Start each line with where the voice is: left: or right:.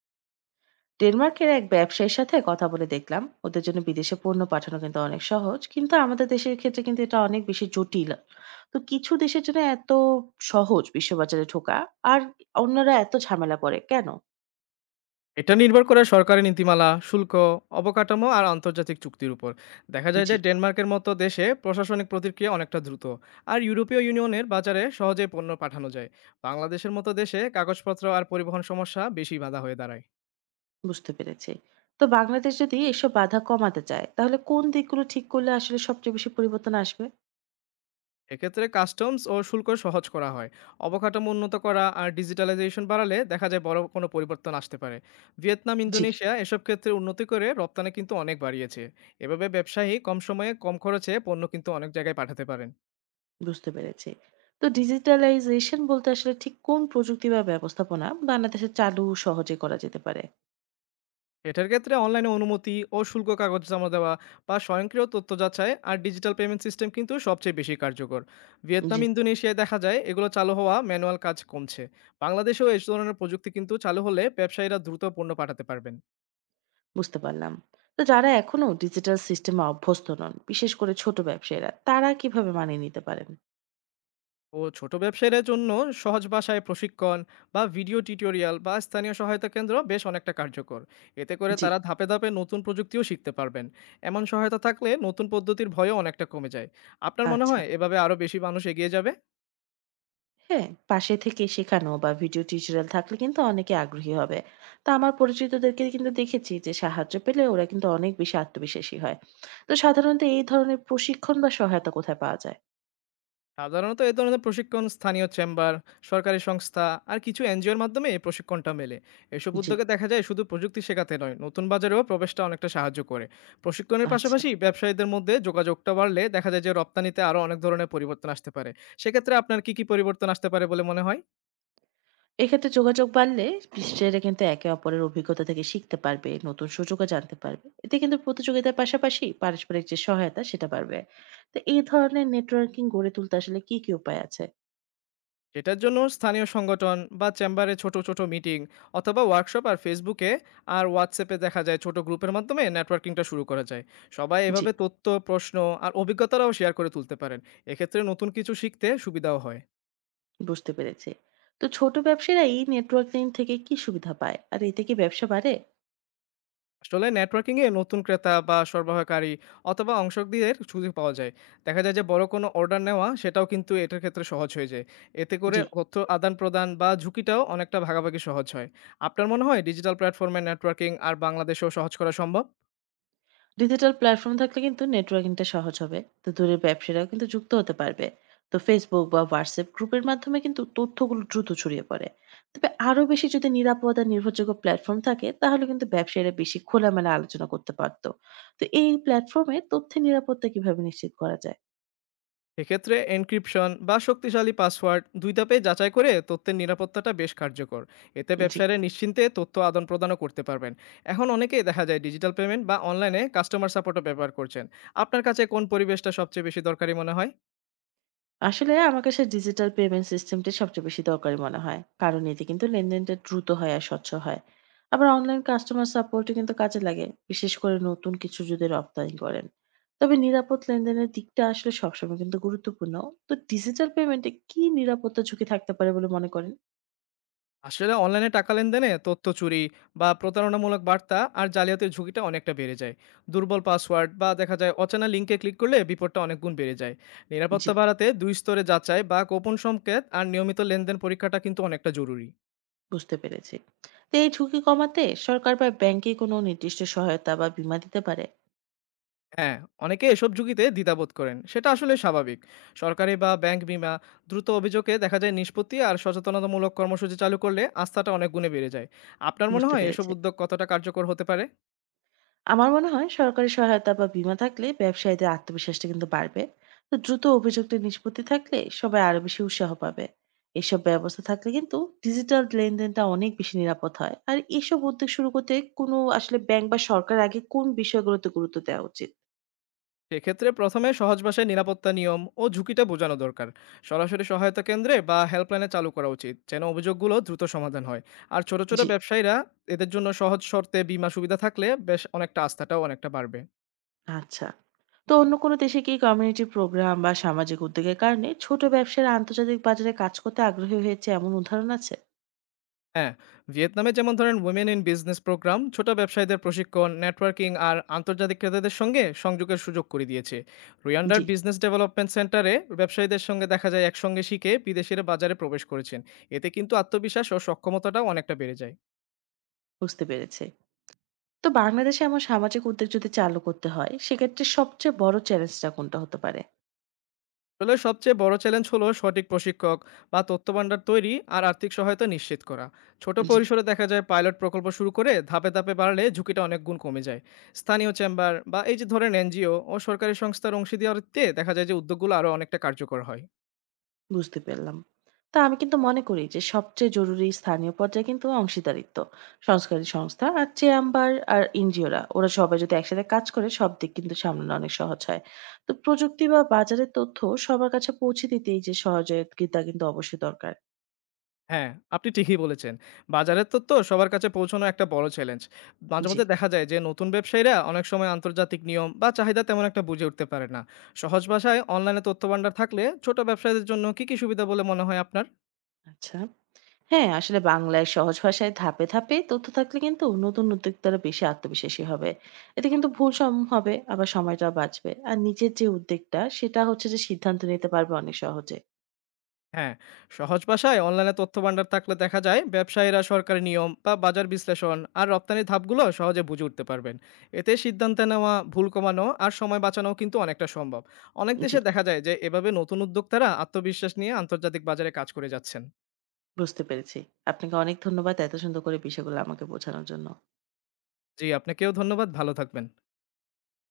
right: ডেনমার্কের এক ব্যবসায়ীর সাথে কথা বলে দেখলাম ওদের জন্য বিদেশে পণ্য পাঠানো কিন্তু অনেক সহজ, কিন্তু আমাদের দেশের ক্ষেত্রে কিন্তু এটা অনেক বেশি জটিল। তো কিছু দেশের জন্য এত সহজ বিশ্ববাজারে ঢোকা আর অন্যরা এত ঝামেলা পড়ে কেন?
left: এটা নির্ভর করে সরকারি নীতিমালা, শুল্ক, অবকাঠামো আর আন্তর্জাতিক চুক্তির উপর। দেখা যায়
right: জি,
left: যে ডেনমার্কের মতো দেশে প্রশাসনিক প্রতিক্রিয়া অনেকটা দ্রুত, আর ইউরোপীয় ইউনিয়নের বাজারে সহজে পণ্য পাঠানো যায়। বাংলাদেশের মতো দেশে কাগজপত্র আর পরিবহন সমস্যা বেশি বাধা হয়ে দাঁড়ায়।
right: বুঝতে পেরেছি। তো বাংলাদেশ যদি এসব বাধা কমাতে চায় তাহলে কোন দিকগুলো ঠিক করলে আসলে সবচেয়ে বেশি পরিবর্তন আসবে?
left: এক্ষেত্রে কাস্টমস ও শুল্ক সহজ করা হয়। অবকাঠামো উন্নত করা আর ডিজিটালাইজেশন বাড়ালে দেখা যায় বড় কোনো পরিবর্তন আসতে পারে। ভিয়েতনাম,
right: জি,
left: ইন্দোনেশিয়া এসব ক্ষেত্রে উন্নতি করে রপ্তানি কিন্তু অনেক বাড়িয়েছে। এভাবে ব্যবসায়ী কম সময়ে কম খরচে পণ্য কিন্তু অনেক জায়গায় পাঠাতে পারেন।
right: বুঝতে পেরেছি। তো ডিজিটালাইজেশন বলতে আসলে ঠিক কোন প্রযুক্তি বা ব্যবস্থাপনা বাংলাদেশে চালু সহজে করা যেতে পারে?
left: এটার ক্ষেত্রে অনলাইনে অনুমতি ও শুল্ক কাগজ জমা দেওয়া বা স্বয়ংক্রিয় তথ্য যাচাই আর ডিজিটাল পেমেন্ট সিস্টেম কিন্তু সবচেয়ে বেশি কার্যকর।
right: জি,
left: ভিয়েতনাম ইন্দোনেশিয়ায় দেখা যায় এগুলো চালু হওয়া ম্যানুয়াল কাজ কমছে। বাংলাদেশেও এই ধরনের প্রযুক্তি কিন্তু চালু হলে ব্যবসায়ীরা দ্রুত পণ্য পাঠাতে পারবেন।
right: বুঝতে পারলাম। তো যারা এখনো ডিজিটাল সিস্টেমে অভ্যস্ত নন, বিশেষ করে ছোট ব্যবসায়ীরা, তারা কিভাবে মানিয়ে নিতে পারেন?
left: ও ছোট ব্যবসায়ীদের জন্য সহজ ভাষায় প্রশিক্ষণ বা ভিডিও টিউটোরিয়াল বা স্থানীয় সহায়তা কেন্দ্র বেশ অনেকটা কার্যকর। এতে করে
right: জি,
left: তারা ধাপে ধাপে নতুন প্রযুক্তিও শিখতে পারবেন। এমন সহায়তা থাকলে নতুন পদ্ধতির ভয়ও অনেকটা কমে যায়। আপনার মনে
right: আচ্ছা।
left: হয় এভাবে আরও বেশি মানুষ এগিয়ে যাবে?
right: হ্যাঁ, পাশে থেকে শেখানো বা ভিডিও টিউটোরিয়াল থাকলে কিন্তু অনেকে আগ্রহী হবে। তো আমার পরিচিতদেরকে কিন্তু দেখেছি যে সাহায্য পেলে ওরা কিন্তু অনেক বেশি আত্মবিশ্বাসী হয়। তো সাধারণত এই ধরনের প্রশিক্ষণ বা সহায়তা কোথায় পাওয়া যায়?
left: সাধারণত এ ধরনের প্রশিক্ষণ স্থানীয় চেম্বার, সরকারি সংস্থা আর কিছু এনজিওর মাধ্যমে এই প্রশিক্ষণটা মেলে। এসব
right: জি,
left: উদ্যোগে দেখা যায় শুধু প্রযুক্তি শেখাতে নয়, নতুন বাজারেও প্রবেশটা অনেকটা সাহায্য করে। প্রশিক্ষণের
right: আচ্ছা।
left: পাশাপাশি ব্যবসায়ীদের মধ্যে যোগাযোগটা বাড়লে দেখা যায় যে রপ্তানিতে আরও অনেক ধরনের পরিবর্তন আসতে পারে। সেক্ষেত্রে আপনার কি কি পরিবর্তন আসতে পারে বলে মনে হয়?
right: এক্ষেত্রে যোগাযোগ বাড়লে বিশেষজ্ঞরা কিন্তু একে অপরের অভিজ্ঞতা থেকে শিখতে পারবে, নতুন সুযোগও জানতে পারবে, এতে কিন্তু প্রতিযোগিতার পাশাপাশি পারস্পরিক যে সহায়তা সেটা বাড়বে। তো এই ধরনের নেটওয়ার্কিং গড়ে তুলতে আসলে কি কি উপায় আছে?
left: এটার জন্য স্থানীয় সংগঠন বা চেম্বারে ছোট ছোট মিটিং অথবা ওয়ার্কশপ, আর ফেসবুকে আর হোয়াটসঅ্যাপে দেখা যায় ছোট গ্রুপের মাধ্যমে নেটওয়ার্কিংটা শুরু করা যায়। সবাই
right: জি,
left: এভাবে তথ্য, প্রশ্ন আর অভিজ্ঞতারাও শেয়ার করে তুলতে পারেন। এক্ষেত্রে নতুন কিছু শিখতে সুবিধাও হয়।
right: বুঝতে পেরেছি। তো ছোট ব্যবসায়ীরা এই নেটওয়ার্কিং থেকে কি সুবিধা পায় আর এতে কি ব্যবসা বাড়ে?
left: আসলে নেটওয়ার্কিং এ নতুন ক্রেতা বা সরবরাহকারী অথবা অংশকদের সুযোগ পাওয়া যায়। দেখা যায় যে বড় কোনো অর্ডার নেওয়া সেটাও কিন্তু এটার ক্ষেত্রে সহজ হয়ে যায়। এতে করে
right: জি।
left: তথ্য আদান প্রদান বা ঝুঁকিটাও অনেকটা ভাগাভাগি সহজ হয়। আপনার মনে হয় ডিজিটাল প্ল্যাটফর্মে নেটওয়ার্কিং আর বাংলাদেশেও সহজ করা সম্ভব?
right: ডিজিটাল প্ল্যাটফর্ম থাকলে কিন্তু নেটওয়ার্কিংটা সহজ হবে, তো দূরের ব্যবসায়ীরাও কিন্তু যুক্ত হতে পারবে। তো ফেসবুক বা হোয়াটসঅ্যাপ গ্রুপের মাধ্যমে কিন্তু তথ্যগুলো দ্রুত ছড়িয়ে পড়ে। তবে আরো বেশি যদি নিরাপদ আর নির্ভরযোগ্য প্ল্যাটফর্ম থাকে তাহলে কিন্তু ব্যবসায়ীরা বেশি খোলামেলা আলোচনা করতে পারতো। তো এই প্ল্যাটফর্মে তথ্যের নিরাপত্তা কিভাবে নিশ্চিত করা যায়?
left: এক্ষেত্রে এনক্রিপশন বা শক্তিশালী পাসওয়ার্ড, দুই ধাপে যাচাই করে তথ্যের নিরাপত্তাটা বেশ কার্যকর। এতে
right: জি।
left: ব্যবসায়ীরা নিশ্চিন্তে তথ্য আদান প্রদানও করতে পারবেন। এখন অনেকেই দেখা যায় ডিজিটাল পেমেন্ট বা অনলাইনে কাস্টমার সাপোর্টও ব্যবহার করছেন। আপনার কাছে কোন পরিবেশটা সবচেয়ে বেশি দরকারি মনে হয়?
right: আসলে আমার কাছে ডিজিটাল পেমেন্ট সিস্টেমটি সবচেয়ে বেশি দরকারি মনে হয়, কারণ এতে কিন্তু লেনদেনটা দ্রুত হয় আর স্বচ্ছ হয়। আবার অনলাইন কাস্টমার সাপোর্টও কিন্তু কাজে লাগে, বিশেষ করে নতুন কিছু যদি রপ্তানি করেন। তবে নিরাপদ লেনদেনের দিকটা আসলে সবসময় কিন্তু গুরুত্বপূর্ণ। তো ডিজিটাল পেমেন্টে কি নিরাপত্তা ঝুঁকি থাকতে পারে বলে মনে করেন?
left: আসলে অনলাইনে টাকা লেনদেনে তথ্য চুরি বা প্রতারণামূলক বার্তা আর জালিয়াতির ঝুঁকিটা অনেকটা বেড়ে যায়। দুর্বল পাসওয়ার্ড বা দেখা যায় অচেনা লিঙ্কে ক্লিক করলে বিপদটা অনেক গুণ বেড়ে যায়।
right: জি,
left: নিরাপত্তা বাড়াতে দুই স্তরে যাচাই বা গোপন সংকেত আর নিয়মিত লেনদেন পরীক্ষাটা কিন্তু অনেকটা জরুরি।
right: বুঝতে পেরেছি। তো এই ঝুঁকি কমাতে সরকার বা ব্যাংকে কোনো নির্দিষ্ট সহায়তা বা বীমা দিতে পারে?
left: হ্যাঁ, অনেকে এসব ঝুঁকিতে দ্বিধাবোধ করেন। সেটা আসলে স্বাভাবিক। সরকারি বা ব্যাংক বীমা, দ্রুত অভিযোগে দেখা যায় নিষ্পত্তি আর সচেতনতামূলক কর্মসূচি চালু করলে আস্থাটা অনেক গুণে বেড়ে যায়। আপনার মনে
right: বুঝতে
left: হয় এসব
right: পেরেছি।
left: উদ্যোগ কতটা কার্যকর হতে পারে?
right: আমার মনে হয় সরকারি সহায়তা বা বীমা থাকলে ব্যবসায়ীদের আত্মবিশ্বাসটা কিন্তু বাড়বে। তো দ্রুত অভিযোগটা নিষ্পত্তি থাকলে সবাই আরো বেশি উৎসাহ পাবে। এসব ব্যবস্থা থাকলে কিন্তু ডিজিটাল লেনদেনটা অনেক বেশি নিরাপদ হয়। আর এসব উদ্যোগ শুরু করতে কোনো আসলে ব্যাংক বা সরকার আগে কোন বিষয়গুলোতে গুরুত্ব দেওয়া উচিত?
left: সেক্ষেত্রে প্রথমে সহজ ভাষায় নিরাপত্তা নিয়ম ও ঝুঁকিটা বোঝানো দরকার। সরাসরি সহায়তা কেন্দ্রে বা হেল্পলাইনে চালু করা উচিত, যেন অভিযোগগুলো দ্রুত সমাধান হয়। আর ছোট, ছোট
right: জি,
left: ব্যবসায়ীরা এদের জন্য সহজ শর্তে বীমা সুবিধা থাকলে বেশ অনেকটা আস্থাটাও অনেকটা বাড়বে।
right: আচ্ছা। তো অন্য কোনো দেশে কি কমিউনিটি প্রোগ্রাম বা সামাজিক উদ্যোগের কারণে ছোট ব্যবসার আন্তর্জাতিক বাজারে কাজ করতে আগ্রহী হয়েছে এমন উদাহরণ আছে?
left: হ্যাঁ, ভিয়েতনামে যেমন ধরেন উইমেন ইন বিজনেস প্রোগ্রাম ছোট ব্যবসায়ীদের প্রশিক্ষণ, নেটওয়ার্কিং আর আন্তর্জাতিক ক্রেতাদের সঙ্গে সংযোগের সুযোগ করে দিয়েছে। রুয়ান্ডার
right: জি,
left: বিজনেস ডেভেলপমেন্ট সেন্টারে ব্যবসায়ীদের সঙ্গে দেখা যায় একসঙ্গে শিখে বিদেশের বাজারে প্রবেশ করেছেন। এতে কিন্তু আত্মবিশ্বাস ও সক্ষমতাটাও অনেকটা বেড়ে যায়।
right: বুঝতে পেরেছি। তো বাংলাদেশে এমন সামাজিক উদ্যোগ যদি চালু করতে হয়, সেক্ষেত্রে সবচেয়ে বড় চ্যালেঞ্জটা কোনটা হতে পারে?
left: আসলে সবচেয়ে বড় চ্যালেঞ্জ হলো সঠিক প্রশিক্ষক বা তথ্যভান্ডার তৈরি আর আর্থিক সহায়তা নিশ্চিত করা। ছোট
right: জি,
left: পরিসরে দেখা যায় পাইলট প্রকল্প শুরু করে ধাপে ধাপে বাড়লে ঝুঁকিটা অনেক গুণ কমে যায়। স্থানীয় চেম্বার বা এই যে ধরেন এনজিও ও সরকারি সংস্থার অংশীদারিত্বে দেখা যায় যে উদ্যোগগুলো আরও অনেকটা কার্যকর হয়।
right: বুঝতে পারলাম। তো আমি কিন্তু মনে করি যে সবচেয়ে জরুরি স্থানীয় পর্যায়ে কিন্তু অংশীদারিত্ব। সংস্কারী সংস্থা আর চেম্বার আর এনজিওরা, ওরা সবাই যদি একসাথে কাজ করে সব দিক কিন্তু সামলানো অনেক সহজ হয়। তো প্রযুক্তি বা বাজারের তথ্য সবার কাছে পৌঁছে দিতে এই যে সহযোগিতা কিন্তু অবশ্যই দরকার।
left: হ্যাঁ, আপনি ঠিকই বলেছেন। বাজারের তথ্য সবার কাছে পৌঁছানো একটা বড় চ্যালেঞ্জ। মাঝে
right: জি,
left: মধ্যে দেখা যায় যে নতুন ব্যবসায়ীরা অনেক সময় আন্তর্জাতিক নিয়ম বা চাহিদা তেমন একটা বুঝে উঠতে পারে না। সহজ ভাষায় অনলাইনে তথ্য ভান্ডার থাকলে ছোট ব্যবসায়ীদের জন্য কী কী সুবিধা বলে মনে হয় আপনার?
right: আচ্ছা। হ্যাঁ, আসলে বাংলায় সহজ ভাষায় ধাপে ধাপে তথ্য থাকলে কিন্তু নতুন উদ্যোক্তারা বেশি আত্মবিশ্বাসী হবে। এতে কিন্তু ভুল সম হবে, আবার সময়টাও বাঁচবে। আর নিজের যে উদ্যোগটা, সেটা হচ্ছে যে সিদ্ধান্ত নিতে পারবে অনেক সহজে।
left: হ্যাঁ, সহজ ভাষায় অনলাইনে তথ্য ভান্ডার থাকলে দেখা যায় ব্যবসায়ীরা সরকারি নিয়ম বা বাজার বিশ্লেষণ আর রপ্তানির ধাপগুলো সহজে বুঝে উঠতে পারবেন। এতে সিদ্ধান্ত নেওয়া, ভুল কমানো আর সময় বাঁচানো কিন্তু অনেকটা সম্ভব। অনেক
right: জি,
left: দেশে দেখা যায় যে এভাবে নতুন উদ্যোক্তারা আত্মবিশ্বাস নিয়ে আন্তর্জাতিক বাজারে কাজ করে যাচ্ছেন।
right: বুঝতে পেরেছি। আপনাকে অনেক ধন্যবাদ এত সুন্দর করে বিষয়গুলো আমাকে বোঝানোর জন্য।
left: জি, আপনাকেও ধন্যবাদ। ভালো থাকবেন।